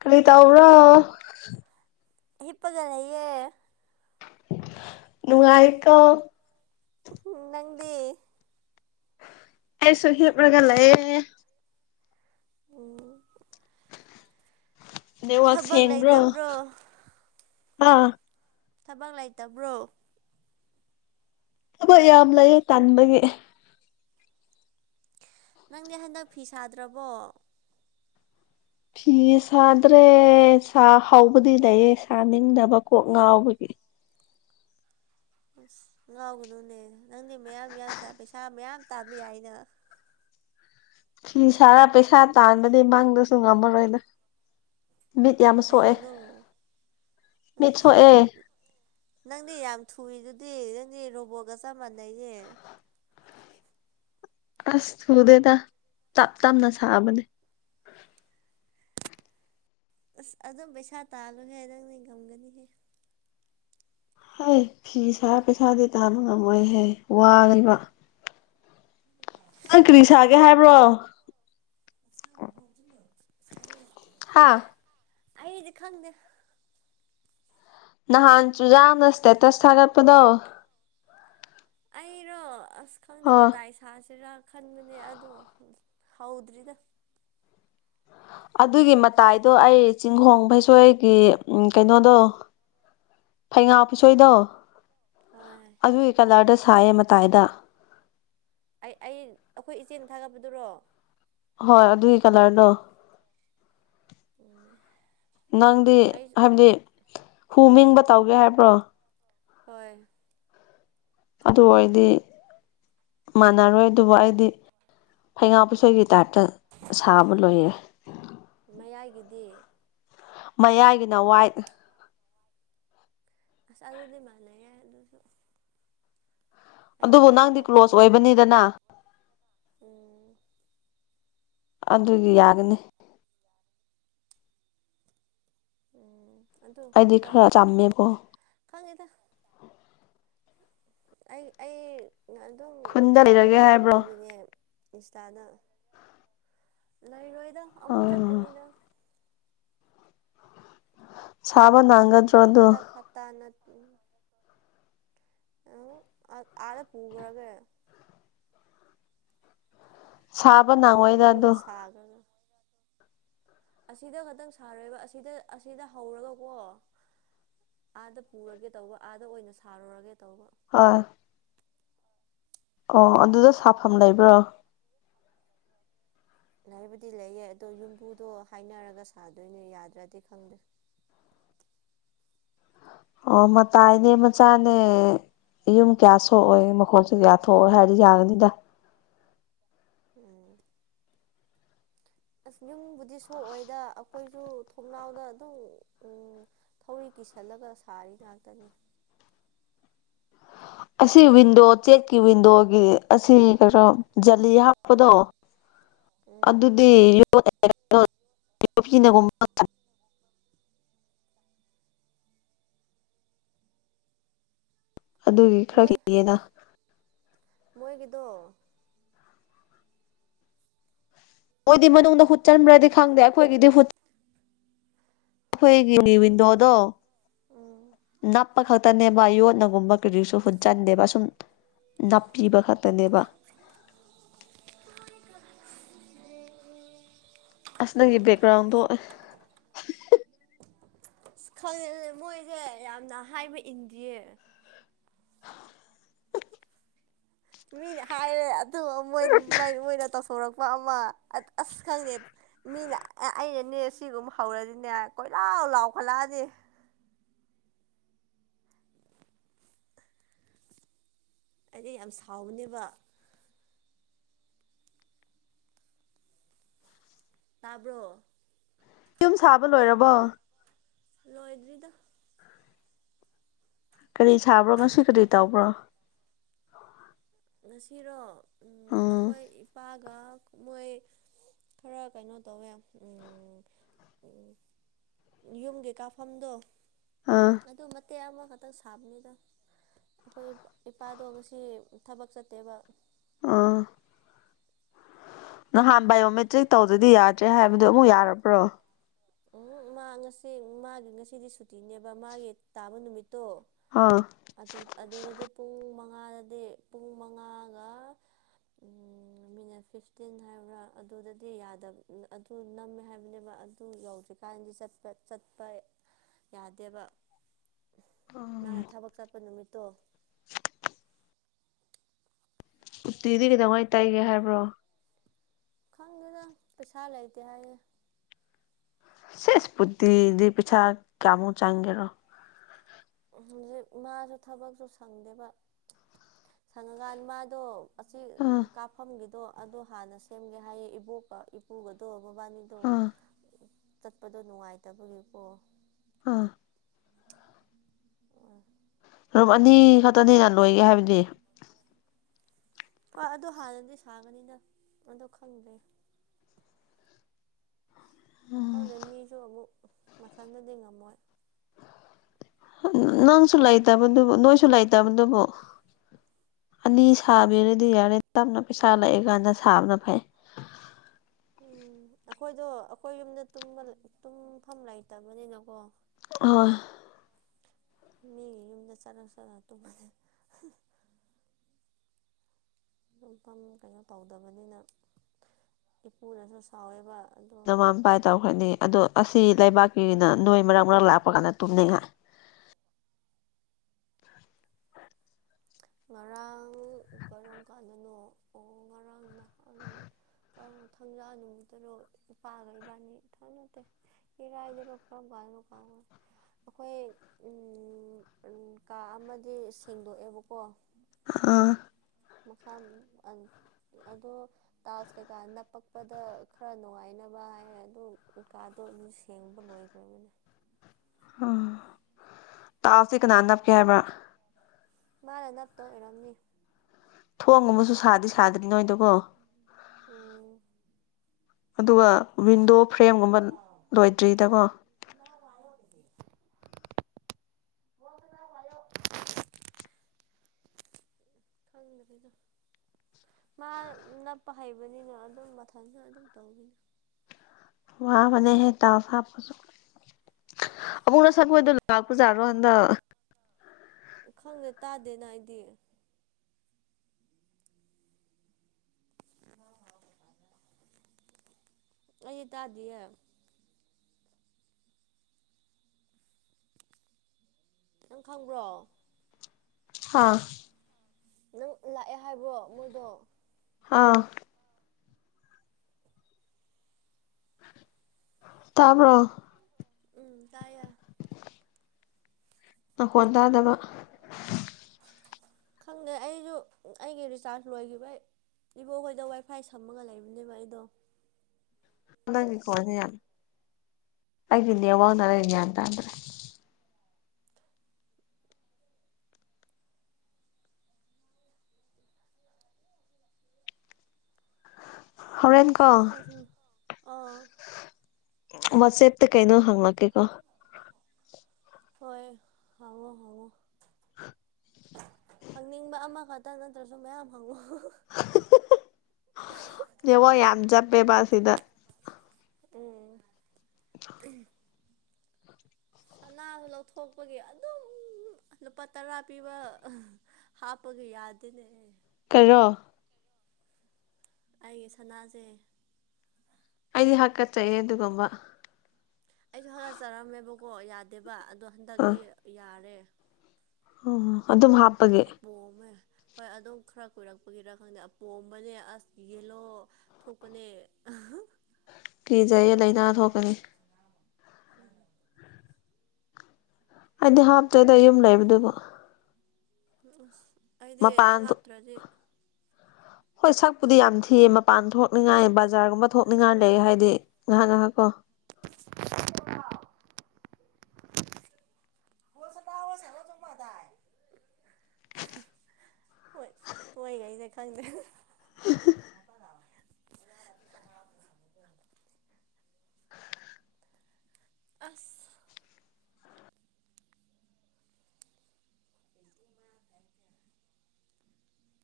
ꯀꯔꯤ ꯇꯧꯕ꯭ꯔꯣ ꯍꯜꯂꯣ ꯍꯤꯞꯄꯒ ꯂꯩꯌꯦ ꯅꯨꯡꯉꯥꯏꯀꯣ ꯅꯪꯗꯤ ꯑꯩꯁꯨ ꯍꯤꯞꯔꯒ ꯂꯩꯌꯦ ꯎꯝ ꯅꯦꯋꯥꯛ ꯊꯕꯛ ꯁꯦꯡꯕ꯭ꯔꯣ ꯂꯩꯇꯕ꯭ꯔꯣ ꯍꯥ ꯊꯕꯛ ꯂꯩꯇꯕ꯭ꯔꯣ ꯊꯕꯛ ꯌꯥꯝ ꯂꯩꯌꯦ ꯇꯟꯕꯒꯤ ꯅꯪꯗꯤ ꯍꯟꯗꯛ ꯐꯤ ꯁꯥꯗ꯭ꯔꯕꯣ ꯐꯤ ꯁꯥꯗ꯭ꯔꯦ ꯁꯥ ꯍꯥꯎꯕꯗꯤ ꯂꯩꯌꯦ ꯁꯥꯅꯤꯡꯗꯕ ꯀꯣꯛ ꯉꯥꯎꯕꯒꯤ ꯑꯁ ꯉꯥꯎꯒꯅꯨꯅꯦ ꯅꯪꯗꯤ ꯃꯌꯥꯝ- ꯃꯌꯥꯝ ꯁꯥꯏ ꯄꯩꯁꯥ ꯃꯌꯥꯝ ꯇꯥꯟꯕ ꯌꯥꯏꯅ ꯐꯤ ꯁꯥꯔ ꯄꯩꯁꯥ ꯇꯥꯟꯕꯗꯤ ꯃꯪꯗꯁꯨ ꯉꯝꯃꯔꯣꯏꯗ ꯃꯤꯠ ꯌꯥꯝ ꯁꯣꯛꯑꯦ ꯀꯩꯒꯤꯅꯣ ꯃꯤꯠ ꯑꯁ ꯁꯣꯛꯑꯦ ꯅꯪꯗꯤ ꯌꯥꯝ ꯊꯨꯏꯗꯨꯗꯤ ꯅꯪꯗꯤ ꯔꯣꯕꯣꯠꯒ ꯆꯞ ꯃꯥꯟꯅꯩꯌꯦ ꯑꯁ ꯊꯨꯗꯦꯗ ꯇꯞ-ꯇꯞꯅ ꯁꯥꯕꯅꯦ ꯑꯁ ꯑꯗꯨꯝ ꯄꯩꯁꯥ ꯇꯥꯜꯂꯨꯍꯦ ꯅꯪꯅꯦ ꯉꯝꯒꯅꯤꯍꯦ ꯍꯩ ꯐꯤ ꯁꯥꯔ ꯄꯩꯁꯥꯗꯤ ꯇꯥꯟꯕ ꯉꯝꯃꯣꯏꯍꯦ ꯋꯥꯏꯌꯦꯕ [unintelligible] ꯅꯪ ꯀꯔꯤ ꯁꯥꯒꯦ ꯍꯥꯏꯕ꯭ꯔꯣ ꯍꯥ ꯑꯩꯗꯤ ꯈꯪꯗꯦ ꯅꯍꯥꯟ ꯆꯨꯖꯥꯝꯅ ꯏꯁꯇꯦꯇꯁ ꯊꯥꯒꯠꯄꯗꯣ ꯑꯩꯔꯣ ꯑꯁ ꯈꯪꯗꯦ ꯑꯥ ꯃꯇꯥꯏꯁꯦ ꯁꯥꯁꯤꯔ ꯈꯟꯕꯅꯦ ꯑꯗꯣ ꯍꯧꯗ꯭ꯔꯤꯗ ꯑꯗꯨꯒꯤ ꯃꯇꯥꯏꯗꯣ ꯑꯩ ꯆꯤꯡꯈꯣꯡ ꯐꯩꯁꯣꯏꯒꯤ ꯀꯩꯅꯣꯗꯣ [unintelligible] ꯐꯩꯉꯥ ꯄꯨꯁꯣꯏꯗꯣ ꯎꯝ ꯍꯣꯏ ꯑꯗꯨꯒꯤ ꯀꯂꯔꯗ ꯁꯥꯏꯌꯦ ꯃꯇꯥꯏꯗ ꯑꯩ ꯑꯩ ꯑꯩꯈꯣꯏ ꯏꯆꯦꯅ ꯊꯥꯒꯠꯄꯗꯨꯔꯣ ꯍꯣꯏ ꯑꯗꯨꯒꯤ ꯀꯂꯔꯅꯣ ꯅꯪꯗꯤ ꯑꯩꯁꯨ ꯍꯥꯏꯕꯗꯤ ꯍꯨ ꯃꯤꯡꯕ ꯇꯧꯒꯦ ꯍꯥꯏꯕ꯭ꯔꯣ ꯍꯣꯏ ꯑꯗꯨ ꯑꯣꯏꯗꯤ ꯃꯥꯟꯅꯔꯣꯏ ꯑꯗꯨꯕꯨ ꯑꯩꯗꯤ ꯐꯩꯉꯥ ꯄꯨꯁꯣꯏꯒꯤ ꯇꯥꯏꯞꯇ ꯁꯥꯕ ꯂꯣꯏꯌꯦ ꯃꯌꯥꯏꯒꯤꯗꯤ ꯃꯌꯥꯏꯒꯤꯅꯋꯥꯏꯠ ꯑꯁ ꯑꯗꯨꯗꯤ ꯃꯥꯟꯅꯩ ꯌꯥꯏ ꯑꯗꯨꯁꯨ ꯑꯩꯁꯨ ꯑꯗꯨꯕꯨ ꯑꯗꯨ ꯅꯪꯗꯤ ꯍꯥꯞꯀꯦ ꯀ꯭ꯂꯣꯁ ꯇꯧꯕꯅꯦ ꯑꯣꯏꯕꯅꯤꯗꯅ ꯎꯝ ꯑꯗꯨꯗꯤ ꯌꯥꯒꯅꯤ ꯎꯝ ꯑꯗꯨ ꯑꯩꯗꯤ ꯍꯣꯏ ꯈꯔ ꯆꯝꯃꯦꯕꯣ ꯈꯪꯉꯦꯗ ꯑꯩ ꯑꯩ ꯑꯗꯨꯝ ꯈꯨꯟꯗ ꯂꯩꯔꯒꯦ ꯀꯩꯅꯣꯗ ꯍꯥꯏꯕ꯭ꯔꯣ ꯎꯕꯒꯤꯅꯦ ꯏꯟꯁꯇꯥꯗ ꯂꯩꯔꯣꯏꯗ ꯑꯃꯨꯛ ꯑꯥ ꯆꯠꯀꯅꯤꯗ ꯁꯕꯅ ꯍꯟꯗꯛ ꯍꯞꯇꯥꯅ ꯎꯝ ꯑ ꯑꯥꯗ ꯄꯨꯈ꯭ꯔꯒꯦ ꯁꯥꯕ ꯅꯪꯉꯣꯏꯗ ꯑꯗꯨ ꯌꯥꯒ ꯑꯗꯨ ꯑꯁꯤꯗ ꯈꯛꯇꯪ ꯁꯥꯔꯣꯕ ꯑꯁꯤꯗ ꯑꯁꯤꯗ ꯍꯧꯔꯒꯀꯣ ꯑꯥꯗ ꯄꯨꯔꯒꯦ ꯇꯧꯕ ꯑꯥꯗ ꯑꯣꯏꯅ ꯁꯥꯔꯨꯔꯒꯦ ꯇꯧꯕ ꯑ‌ꯣ ꯑꯣ ꯑꯗꯨꯗ ꯁꯥꯐꯝ ꯂꯩꯕ꯭ꯔꯣ ꯂꯩꯕꯨꯗꯤ ꯂꯩꯌꯦ ꯑꯗꯣ ꯌꯨꯝꯕꯨꯗꯣ ꯍꯥꯏꯅꯔꯒ ꯁꯥꯗꯣꯏꯅꯦ ꯌꯥꯗ꯭ꯔꯗꯤ ꯈꯪꯗꯦ ꯑꯣ ꯃꯇꯥꯏꯅꯦ ꯃꯆꯥꯅꯦ‌ ꯌꯨꯝ ꯀꯌꯥ ꯁꯣꯛꯑꯣꯏ ꯃꯈꯣꯟꯁꯨ ꯀꯌꯥ ꯊꯣꯛꯑꯣꯏ ꯍꯥꯏꯔꯗꯤ ꯌꯥꯒꯅꯤꯗ ꯎꯝ ꯑꯁ ꯌꯨꯝꯕꯨꯗꯤ ꯁꯣꯛꯑꯣꯏꯗ ꯑꯩꯈꯣꯏꯁꯨ ꯊꯣꯡꯅꯥꯎꯗ ꯑꯗꯨꯝ ꯎꯝ ꯊꯧꯔꯤ ꯀꯤꯁꯜꯂꯒ ꯁꯥꯔꯤ ꯉꯥꯛꯇꯅꯤ ꯑꯁꯤ ꯋꯤꯟꯗꯣ ꯆꯦꯛꯀꯤ ꯋꯤꯟꯗꯣꯒꯤ ꯑꯁꯤ ꯀꯩꯅꯣ ꯖꯂꯤ ꯍꯥꯞꯄꯗꯣ ꯎꯝ ꯑꯗꯨꯗꯤ [unintelligible] [unintelligible] ꯑꯗꯨꯒꯤ ꯈꯔ ꯃꯣꯏ ꯀꯤꯌꯦꯅ ꯃꯣꯏꯒꯤꯗꯣ ꯃꯣꯏꯗꯤ ꯃꯅꯨꯡꯗ ꯍꯨꯠ ꯆꯟꯕ꯭ꯔꯗꯤ ꯈꯪꯗꯦ ꯑꯩꯈꯣꯏꯒꯤꯗꯤ ꯍꯨꯠ ꯑꯩꯈꯣꯏꯒꯤ ꯋꯤꯟꯗꯣꯗꯣ ꯎꯝ ꯅꯞꯄ ꯈꯛꯇꯅꯦꯕ ꯌꯣꯠꯅꯒꯨꯝꯕ ꯀꯔꯤꯁꯨ ꯍꯨꯠꯆꯟꯗꯦꯕ ꯁꯨꯝ ꯅꯥꯞꯄꯤꯕ ꯈꯛꯇꯅꯦꯕ [unintelligible] ꯑꯁ ꯅꯪꯒꯤ ꯕꯦꯛꯒ꯭ꯔꯥꯟꯗꯣ ꯑꯁ ꯈꯪꯉꯦ ꯃꯣꯏꯁꯦ ꯌꯥꯝꯅ ꯍꯥꯏꯕ ꯏꯟꯗꯤꯌꯦ [unintelligible] ꯃꯤꯅ ꯍꯥꯏꯔꯦ ꯑꯗꯨꯒ ꯃꯣꯏ ꯃꯣꯏꯅ ꯇꯧꯊꯣꯔꯛꯄ ꯑꯃ ꯑꯁ ꯈꯪꯗꯦ ꯃꯤꯅ ꯑꯩꯅꯅꯦ ꯁꯤꯒꯨꯝꯕ ꯍꯧꯔꯗꯤꯅꯦ ꯀꯣꯏꯂꯥꯎ ꯂꯥꯎꯈꯠꯂꯛꯑꯅꯤ ꯑꯩꯗꯤ ꯌꯥꯝ ꯁꯥꯎꯕꯅꯦꯕ ꯇꯥꯕ꯭ꯔꯣ ꯌꯨꯝ ꯁꯥꯕ ꯂꯣꯏꯔꯕꯣ ꯂꯣꯏꯗ꯭ꯔꯤꯗ ꯀꯔꯤ ꯁꯥꯕ꯭ꯔꯣ ꯉꯁꯤ ꯀꯔꯤ ꯇꯧꯕ꯭ꯔꯣ ꯉꯁꯤꯔꯣ ꯎꯝ ꯑꯩꯈꯣꯏ ꯏꯄꯥꯒ ꯃꯣꯏ ꯈꯔ ꯀꯩꯅꯣ ꯇꯧꯋꯦ ꯌꯨꯝꯒꯤ ꯀꯥꯐꯝꯗꯣ ꯑꯥ ꯑꯗꯨ ꯏ ꯇꯦꯛ ꯑꯃꯈꯛꯇꯪ ꯁꯥꯕꯅꯤꯗ ꯑꯩꯈꯣꯏ ꯏꯄꯥꯗꯣ ꯉꯁꯤ ꯊꯕꯛ ꯆꯠꯇꯦꯕ ꯑꯥ [unintelligible] ꯅꯍꯥꯟ ꯕꯥꯏꯑꯣꯃꯦꯇ꯭ꯔꯤꯛ ꯇꯧꯗꯗꯤ ꯌꯥꯗ꯭ꯔꯦ ꯍꯥꯏꯕꯗꯨꯣ ꯑꯃꯨꯛ ꯌꯥꯔꯕ꯭ꯔꯣ ꯎꯝ ꯃꯥ ꯉꯁꯤ ꯃꯥꯒꯤ ꯉꯁꯤꯗꯤ ꯁꯨꯇꯤꯅꯦꯕ ꯃꯥꯒꯤ ꯇꯥꯕ ꯅꯨꯃꯤꯠꯇꯣ ꯑꯥ ꯑꯗꯨꯗꯗꯤ ꯄꯨꯡ ꯃꯉꯥꯗꯗꯤ ꯄꯨꯡ ꯃꯉꯥꯒ ꯃꯤꯅꯠ ꯐꯤꯐꯇꯤꯟ ꯍꯥꯏꯕ꯭ꯔꯥ ꯑꯗꯨꯗꯗꯤ ꯌꯥꯗꯕ ꯑꯗꯨ ꯅꯝꯃꯦ ꯍꯥꯏꯕꯅꯦꯕ ꯑꯗꯨ ꯌꯧꯗ꯭ꯔꯤꯀꯥꯟꯗꯤ ꯆꯠꯄ ꯆꯠꯄ ꯌꯥꯗꯦꯕ ꯃꯥꯅ ꯊꯕꯛ ꯆꯠꯄ ꯅꯨꯃꯤꯠꯇꯣ [unintelligible] [inaudible] ꯎꯇꯤꯗꯤ ꯀꯩꯇꯧꯉꯥꯏ ꯇꯥꯏꯒꯦ ꯍꯥꯏꯕ꯭ꯔꯣ ꯈꯪꯗꯅ ꯄꯩꯁꯥ ꯂꯩꯇꯦ ꯍꯥꯏꯌꯦ ꯁꯤ ꯐꯨꯇꯤꯗꯤ ꯄꯩꯁꯥ ꯀꯌꯥꯃꯨꯛ ꯆꯪꯒꯦꯔꯣ ꯍꯧꯖꯤꯛ ꯃꯥꯁꯨ ꯊꯕꯛꯁꯨ ꯁꯪꯗꯦꯕ ꯁꯪꯉꯀꯥꯟꯗ ꯃꯥꯗꯣ ꯑꯁꯤ ꯑꯥ ꯀꯥꯞꯐꯝꯒꯤꯗꯣ ꯑꯗꯣ ꯍꯥꯟꯅ ꯁꯦꯝꯒꯦ ꯍꯥꯏꯌꯦ ꯏꯕꯣꯛꯀ ꯏꯄꯨꯒꯗꯣ ꯃꯕꯥꯅꯤ ꯑꯗꯣ ꯑꯥ ꯆꯠꯄꯗꯣ ꯅꯨꯡꯉꯥꯏꯇꯕꯒꯤꯀꯣ ꯑꯥ ꯑ [unintelligible] [inaudible] ꯔꯨꯝ ꯑꯅꯤ ꯈꯛꯇꯅꯤꯅ ꯂꯣꯏꯒꯦ ꯍꯥꯏꯕꯗꯤ ꯑ ꯑꯗꯨ ꯍꯥꯟꯅꯗꯤ ꯁꯥꯒꯅꯤꯅ ꯑꯗꯨ ꯈꯪꯗ꯭ꯔꯦ ꯋꯥ ꯎꯝ ꯈꯪꯗꯦ ꯃꯤꯁꯨ ꯑꯃꯨꯛ ꯃꯊꯟꯗꯗꯤ ꯉꯝꯃꯣꯏ ꯅꯪꯁꯨ ꯂꯩꯇꯕꯗꯨꯕꯨ ꯅꯣꯏꯁꯨ ꯂꯩꯇꯕꯗꯨꯕꯨ ꯑꯅꯤ ꯁꯥꯕꯤꯔꯗꯤ ꯌꯥꯔꯦ ꯇꯞꯅ ꯄꯩꯁꯥ ꯂꯥꯛꯑꯦ ꯀꯥꯟꯗ ꯁꯥꯕꯅ ꯐꯩ ꯎꯝ ꯑꯩꯈꯣꯏꯗꯣ ꯑꯩꯈꯣꯏ ꯌꯨꯝꯗ ꯇꯨꯝꯐꯝ ꯂꯩꯇꯕꯅꯤꯅꯀꯣ ꯑ [unintelligible] [inaudible] ꯃꯤꯒꯤ ꯌꯨꯝꯗ ꯆꯠꯂ ꯆꯠꯂꯒꯥ ꯇꯨꯝꯕꯅꯦ ꯇꯨꯝꯐꯝ ꯀꯩꯅꯣ ꯇꯧꯗꯕꯅꯤꯅ ꯏꯄꯨꯅꯁꯨ ꯑꯣꯏꯌꯦꯕ ꯑꯗꯨ ꯅꯃꯥꯥꯟ ꯄꯥꯏ ꯇꯧꯈ꯭ꯔꯅꯤ ꯑꯗꯣ ꯑꯁꯤ ꯂꯩꯕꯥꯛꯀꯤꯅ ꯅꯣꯏ ꯃꯔꯛ ꯃꯔꯛ ꯂꯥꯛꯄ ꯀꯥꯟꯗ ꯇꯨꯝꯅꯩꯉꯥꯏ ꯉꯔꯥꯡ ꯀꯔꯝ ꯀꯥꯟꯗꯅꯣ ꯑꯣ ꯉꯔꯥꯡ ꯅꯍꯥꯟ ꯀ ꯊꯥꯡꯖꯥ ꯅꯨꯡꯃꯇꯔꯣ ꯏꯄꯥꯒ ꯏꯕꯥꯅꯤ ꯏꯊꯪ ꯅꯠꯇꯦ ꯏꯔꯥꯏꯗꯔꯣ ꯀꯥꯔꯝ ꯀꯟꯗꯅꯣ ꯀꯥꯎꯈꯔꯦ [inaudible] ꯑꯩꯈꯣꯏ ꯎ ꯀꯥ ꯑꯃꯗꯤ ꯁꯦꯡꯗꯣꯛꯑꯦꯕꯀꯣ ꯑꯥ [unintelligible] [inaudible] ꯃꯈꯥ ꯑꯗꯣ ꯇꯥꯏꯜꯁ ꯀꯩꯀꯥ ꯅꯞꯄꯛꯄꯗ ꯈꯔ ꯅꯨꯡꯉꯥꯏꯅꯕ ꯍꯥꯏꯔꯦ ꯑꯗꯨ ꯀꯥꯗꯣ ꯁꯦꯡꯕ ꯂꯣꯏꯈ꯭ꯔꯕꯅꯤ ꯎꯝ ꯇꯥꯏꯜꯁꯇꯤ ꯀꯅꯥ ꯅꯞꯀꯦ ꯍꯥꯏꯕ꯭ꯔ ꯃꯥꯅ ꯅꯞꯇꯣ ꯑꯣꯏꯔꯝꯅꯤ ꯊꯣꯡ ꯑꯃꯁꯨ ꯁꯥꯗꯤ ꯁꯥꯗ꯭ꯔꯤ ꯅꯣꯏꯗꯀꯣ ꯎꯝ [unintelligible] [inaudible] ꯑꯗꯨꯒ ꯋꯤꯟꯗꯣ ꯐ꯭ꯔꯦꯝꯒꯨꯝꯕ ꯂꯣꯏꯗ꯭ꯔꯤꯗꯀꯣ [inaudible] ꯈꯪꯗꯔ꯭ꯤꯗ ꯃꯥ ꯅꯞꯄ ꯍꯩꯕꯅꯤꯅ ꯑꯗꯨꯝ ꯃꯊꯟꯇ ꯑꯗꯨꯝ ꯇꯧꯕꯤꯅꯤ ꯋꯥꯕꯅꯦ ꯍꯦ ꯇꯥꯏꯜꯁ ꯍꯞꯄꯁꯨ ꯂꯛꯄꯥꯖꯠꯂꯣ ꯍꯟꯗꯛ ꯈꯪꯗ ꯇꯥꯗꯦꯅ ꯑꯩꯗꯤ ꯑꯩ ꯇꯥꯗꯤꯌꯦ ꯅꯪ ꯈꯪꯕ꯭ꯔꯣ ꯍꯥꯥ ꯅꯪ ꯂꯥꯛꯑꯦ ꯍꯥꯏꯕ꯭ꯔꯣ ꯑꯃꯥꯗꯣ ꯍꯥꯥꯎ ꯇꯥꯕ꯭ꯔꯣ ꯎꯝꯇꯥꯏꯌꯦ [inaudible] ꯅꯪꯈꯣꯟ ꯇꯥꯗꯕ ꯈꯪꯗꯦ ꯑꯩꯁꯨ ꯑꯩꯒꯤ ꯔꯤꯆꯥꯔꯖ ꯂꯣꯏꯈꯤꯕꯩ ꯏꯕꯣꯈꯣꯏꯗ ꯋꯥꯏꯐꯥꯏ ꯁꯝꯃꯒ ꯂꯩꯕꯅꯦꯕ ꯑꯩꯗꯣ ꯅꯪꯒꯤ ꯀꯣꯟꯁ ꯌꯥꯝ ꯑꯩꯒꯤ ꯅꯦꯋꯥꯛꯅꯔ ꯭ꯒꯌ꯭ꯥꯟ ꯇꯥꯗ꯭ꯔꯦ ꯍꯔꯦꯟ ꯀꯦ ꯑꯁꯨꯝ ꯑꯥ ꯃꯆꯦꯠꯇ ꯀꯩꯅꯣ ꯍꯪꯉꯂꯛꯀꯦꯀꯣ ꯍꯣꯏ ꯍꯪꯉꯣ ꯍꯪꯉꯣ ꯍꯪꯅꯤꯡꯕ ꯑꯃꯈ ꯇꯪ ꯅꯠꯇ꯭ꯔꯁꯨ ꯃꯌꯥꯝ ꯍꯪꯉꯣ ꯅꯦꯠꯋꯥꯛ ꯌꯥꯝ ꯆꯞꯄꯦꯕ ꯁꯤꯗ ꯎꯝ ꯑꯅꯥꯕꯥ ꯂꯧꯊꯣꯛꯄꯒꯤ ꯑꯗꯨꯝ ꯂꯨꯄꯥ ꯇꯔꯥ ꯄꯤꯕ ꯍꯥꯄꯒ ꯌꯥꯗꯦꯅꯦ ꯀꯩꯔꯣ ꯑꯩꯒꯤ ꯁꯅꯥꯖꯦ ꯑꯩꯗꯤ ꯍꯥꯀꯠꯆꯩꯍꯦ ꯑꯗꯨꯒꯨꯝꯕ ꯑꯩꯁꯨ ꯍꯒꯠꯆꯔꯝꯃꯦꯕꯀꯣ ꯌꯥꯗꯦꯕ ꯑꯗꯣ ꯑꯥ ꯍꯟꯗꯛꯇꯤ ꯌꯥꯔꯦ ꯑꯣ ꯑꯗꯨꯝ ꯍꯥꯞ ꯑꯄꯣꯝꯃꯦ ꯍꯣꯏ ꯑꯗꯨꯝ ꯈꯔ ꯀꯣꯏꯔꯛꯄꯒꯤꯔ ꯈꯪꯗꯦ ꯑꯄꯣꯝꯕꯅꯦ ꯑꯁ ꯌꯦꯂꯣ ꯊꯣꯛꯄꯅꯦ ꯀꯤꯖꯩꯌꯦ ꯂꯩꯅꯥ ꯊꯣꯛꯀꯅꯤ [unintelligible] ꯑꯩꯗꯤ ꯍꯥꯞꯇ꯭ꯔꯦꯗ ꯌꯨꯝ ꯂꯩꯕꯗꯨꯕꯣ ꯅ ꯑꯁ ꯑꯩꯗꯤ ꯃꯄꯥꯟ ꯊꯣꯛ ꯍꯥꯞꯇ꯭ꯔꯗꯤ ꯍꯣꯏ ꯁꯛꯄꯨꯗꯤ ꯌꯥꯝ ꯊꯤꯌꯦ ꯃꯄꯥꯟ ꯊꯣꯛꯅꯤꯡꯉꯥꯏ ꯕꯖꯥꯔꯒꯨꯝꯕ ꯊꯣꯛꯅꯤꯡꯉꯥꯏ ꯂꯩ ꯍꯥꯏꯗꯤ ꯉꯍꯥꯛ ꯉꯍꯥꯛ ꯀꯣ [unintelligible] [unintelligible] ꯍꯣꯏ ꯃꯣꯏꯒꯩꯖꯦ ꯈꯪꯗꯦ ꯃꯄꯥ [unintelligible] ꯑꯁ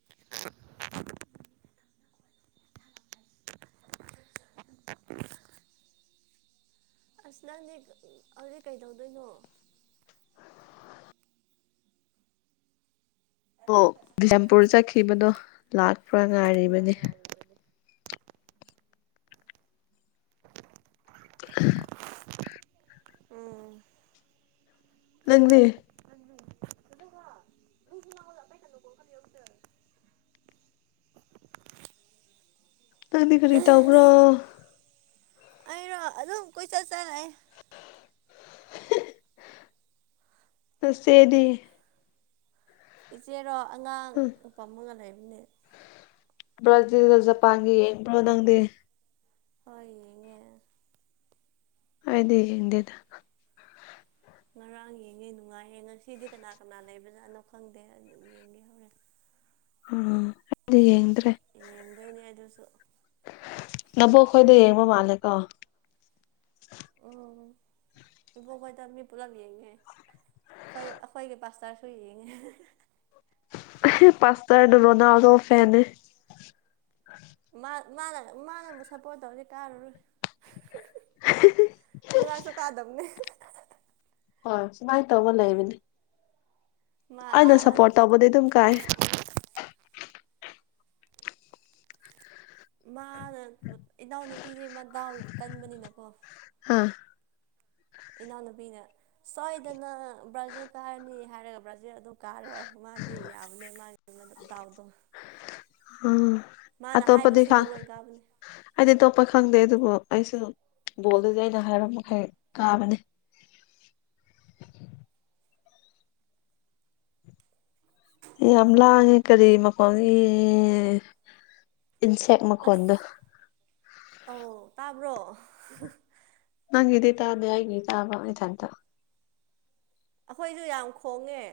[inaudible] [inaudible] ꯑꯁ ꯅꯪꯗꯤ ꯍꯧꯖꯤꯛ ꯀꯩꯗꯧꯗꯣꯏꯅꯣ ꯕꯣꯛ ꯕꯤꯁꯦꯝꯄꯨꯔ ꯆꯠꯈꯤꯕꯗꯣ ꯂꯥꯛꯄ꯭ꯔꯥ ꯉꯥꯏꯔꯤꯕꯅꯤ [inaudible] [inaudible] ꯎꯝ ꯅꯪꯗꯤ [unintelligible] ꯅꯪꯗꯤ ꯀꯔꯤ ꯇꯧꯕ꯭ꯔꯣ ꯑꯩꯩꯔꯣ ꯑꯗꯨꯝ ꯀꯣꯏꯆꯠ ꯆꯠ ꯂꯩ ꯅꯆꯦꯗꯤ ꯏꯆꯦꯔꯣ ꯑꯉꯥꯡ ꯎꯝ ꯄꯝꯃꯒ ꯂꯩꯕꯅꯦ ꯕ꯭ꯔꯥꯖꯤꯜ ꯒ ꯖꯄꯥꯟ ꯒ ꯌꯦꯡꯕ꯭ꯔꯣ ꯅꯪꯗꯤ ꯍꯣꯏ ꯌꯦꯡꯉꯦ ꯑꯩꯗꯤ ꯌꯦꯡꯗꯦꯗ ꯉꯔꯥꯡ ꯌꯦꯡꯉꯦ ꯅꯨꯡꯉꯥꯏꯌꯦ ꯉꯁꯤꯗꯤ ꯀꯅꯥ ꯀꯅꯥ ꯂꯩꯕꯖꯥꯠꯅꯣ ꯈꯪꯗꯦ ꯑꯗꯨꯝ ꯌꯦꯡꯒꯦ ꯍꯧꯔꯦꯟ ꯑ ꯑꯩꯗꯤ ꯌꯦꯡꯗ꯭ꯔꯦ ꯌꯦꯡꯗꯣꯏꯅꯦ ꯑꯗꯨꯁꯨ ꯅꯕꯣꯛ ꯈꯣꯏꯗ ꯌꯦꯡꯕ ꯃꯥꯜꯂꯦ ꯀꯣ ꯎꯝ ꯏꯕꯣꯛꯈꯣꯏꯗ ꯃꯤ ꯄꯨꯂꯞ ꯌꯦꯡꯉꯦ ꯑꯈꯣꯏ ꯑꯈꯣꯏꯒꯤ ꯄꯥꯁꯇꯔꯁꯨ ꯌꯦꯡꯉꯦ [unintelligible] ꯑꯍꯦ ꯄꯥꯁꯇꯔ ꯗꯣ ꯔꯣꯅꯥꯜꯗꯣ ꯐꯦꯟ ꯅꯦ ꯃꯥ ꯃꯥꯅ ꯃꯥꯅꯕꯨ ꯁꯞꯄꯣꯔꯠ ꯇꯧꯔꯗꯤ ꯀꯥꯔꯔꯣꯏ ꯉꯔꯥꯡꯁꯨ ꯀꯥꯗꯝꯅꯦ ꯍꯣꯢ ꯁꯨꯃꯥꯏ ꯇꯧꯕ ꯂꯩꯕꯅꯦ ꯃꯥ ꯑꯩꯅ ꯁꯞꯄꯣꯔꯠ ꯇꯧꯕꯗꯤ ꯑꯗꯨꯝ ꯀꯥꯏ ꯃꯥꯅ ꯏꯅꯥꯎ ꯅꯨꯄꯤꯗꯤ ꯃꯗꯥꯎ ꯀꯟꯕꯅꯤꯅꯀꯣ ꯍꯥꯥ ꯏꯅꯥꯎꯅꯨꯄꯤꯅ ꯁꯣꯏꯗꯅ ꯕ꯭ꯔꯥꯖꯤꯜ ꯀꯥꯔꯅꯤ ꯍꯥꯏꯔꯒ ꯕ꯭ꯔꯥꯖꯤꯜ ꯑꯗꯨ ꯀꯥꯔꯦ ꯃꯥꯗꯤ ꯌꯥꯕꯅꯦ ꯃꯥꯒꯤ ꯃ ꯗꯥꯎꯗꯣ ꯎꯝ ꯃꯥꯅ ꯍꯥꯏꯕꯁꯤꯡꯗꯣ ꯂꯣꯏꯟ ꯀꯥꯕꯅꯤ ꯑꯩꯗꯤ ꯑꯇꯣꯞꯄ ꯈꯪꯗꯦ ꯑꯗꯨꯕꯨ ꯑꯩꯁꯨ ꯕꯣꯜꯗꯗꯤ ꯑꯩꯅ ꯍꯥꯏꯕ ꯃꯈꯩ ꯀꯥꯕꯅꯤ ꯌꯥꯝ ꯂꯥꯡꯉꯦ ꯀꯔꯤ ꯃꯈꯣꯟꯒꯤ ꯏꯟꯁꯦꯛ ꯃꯈꯣꯟꯗꯣ ꯑꯣ ꯇꯥꯕ꯭ꯔꯣ ꯅꯪꯒꯤꯗꯤ ꯇꯥꯗꯦ ꯑꯩꯒꯤꯗꯤ ꯇꯥꯕ ꯏꯊꯟꯇ꯫ ꯑꯈꯣꯏꯖꯨ ꯌꯥꯝ ꯈꯣꯡꯉꯦ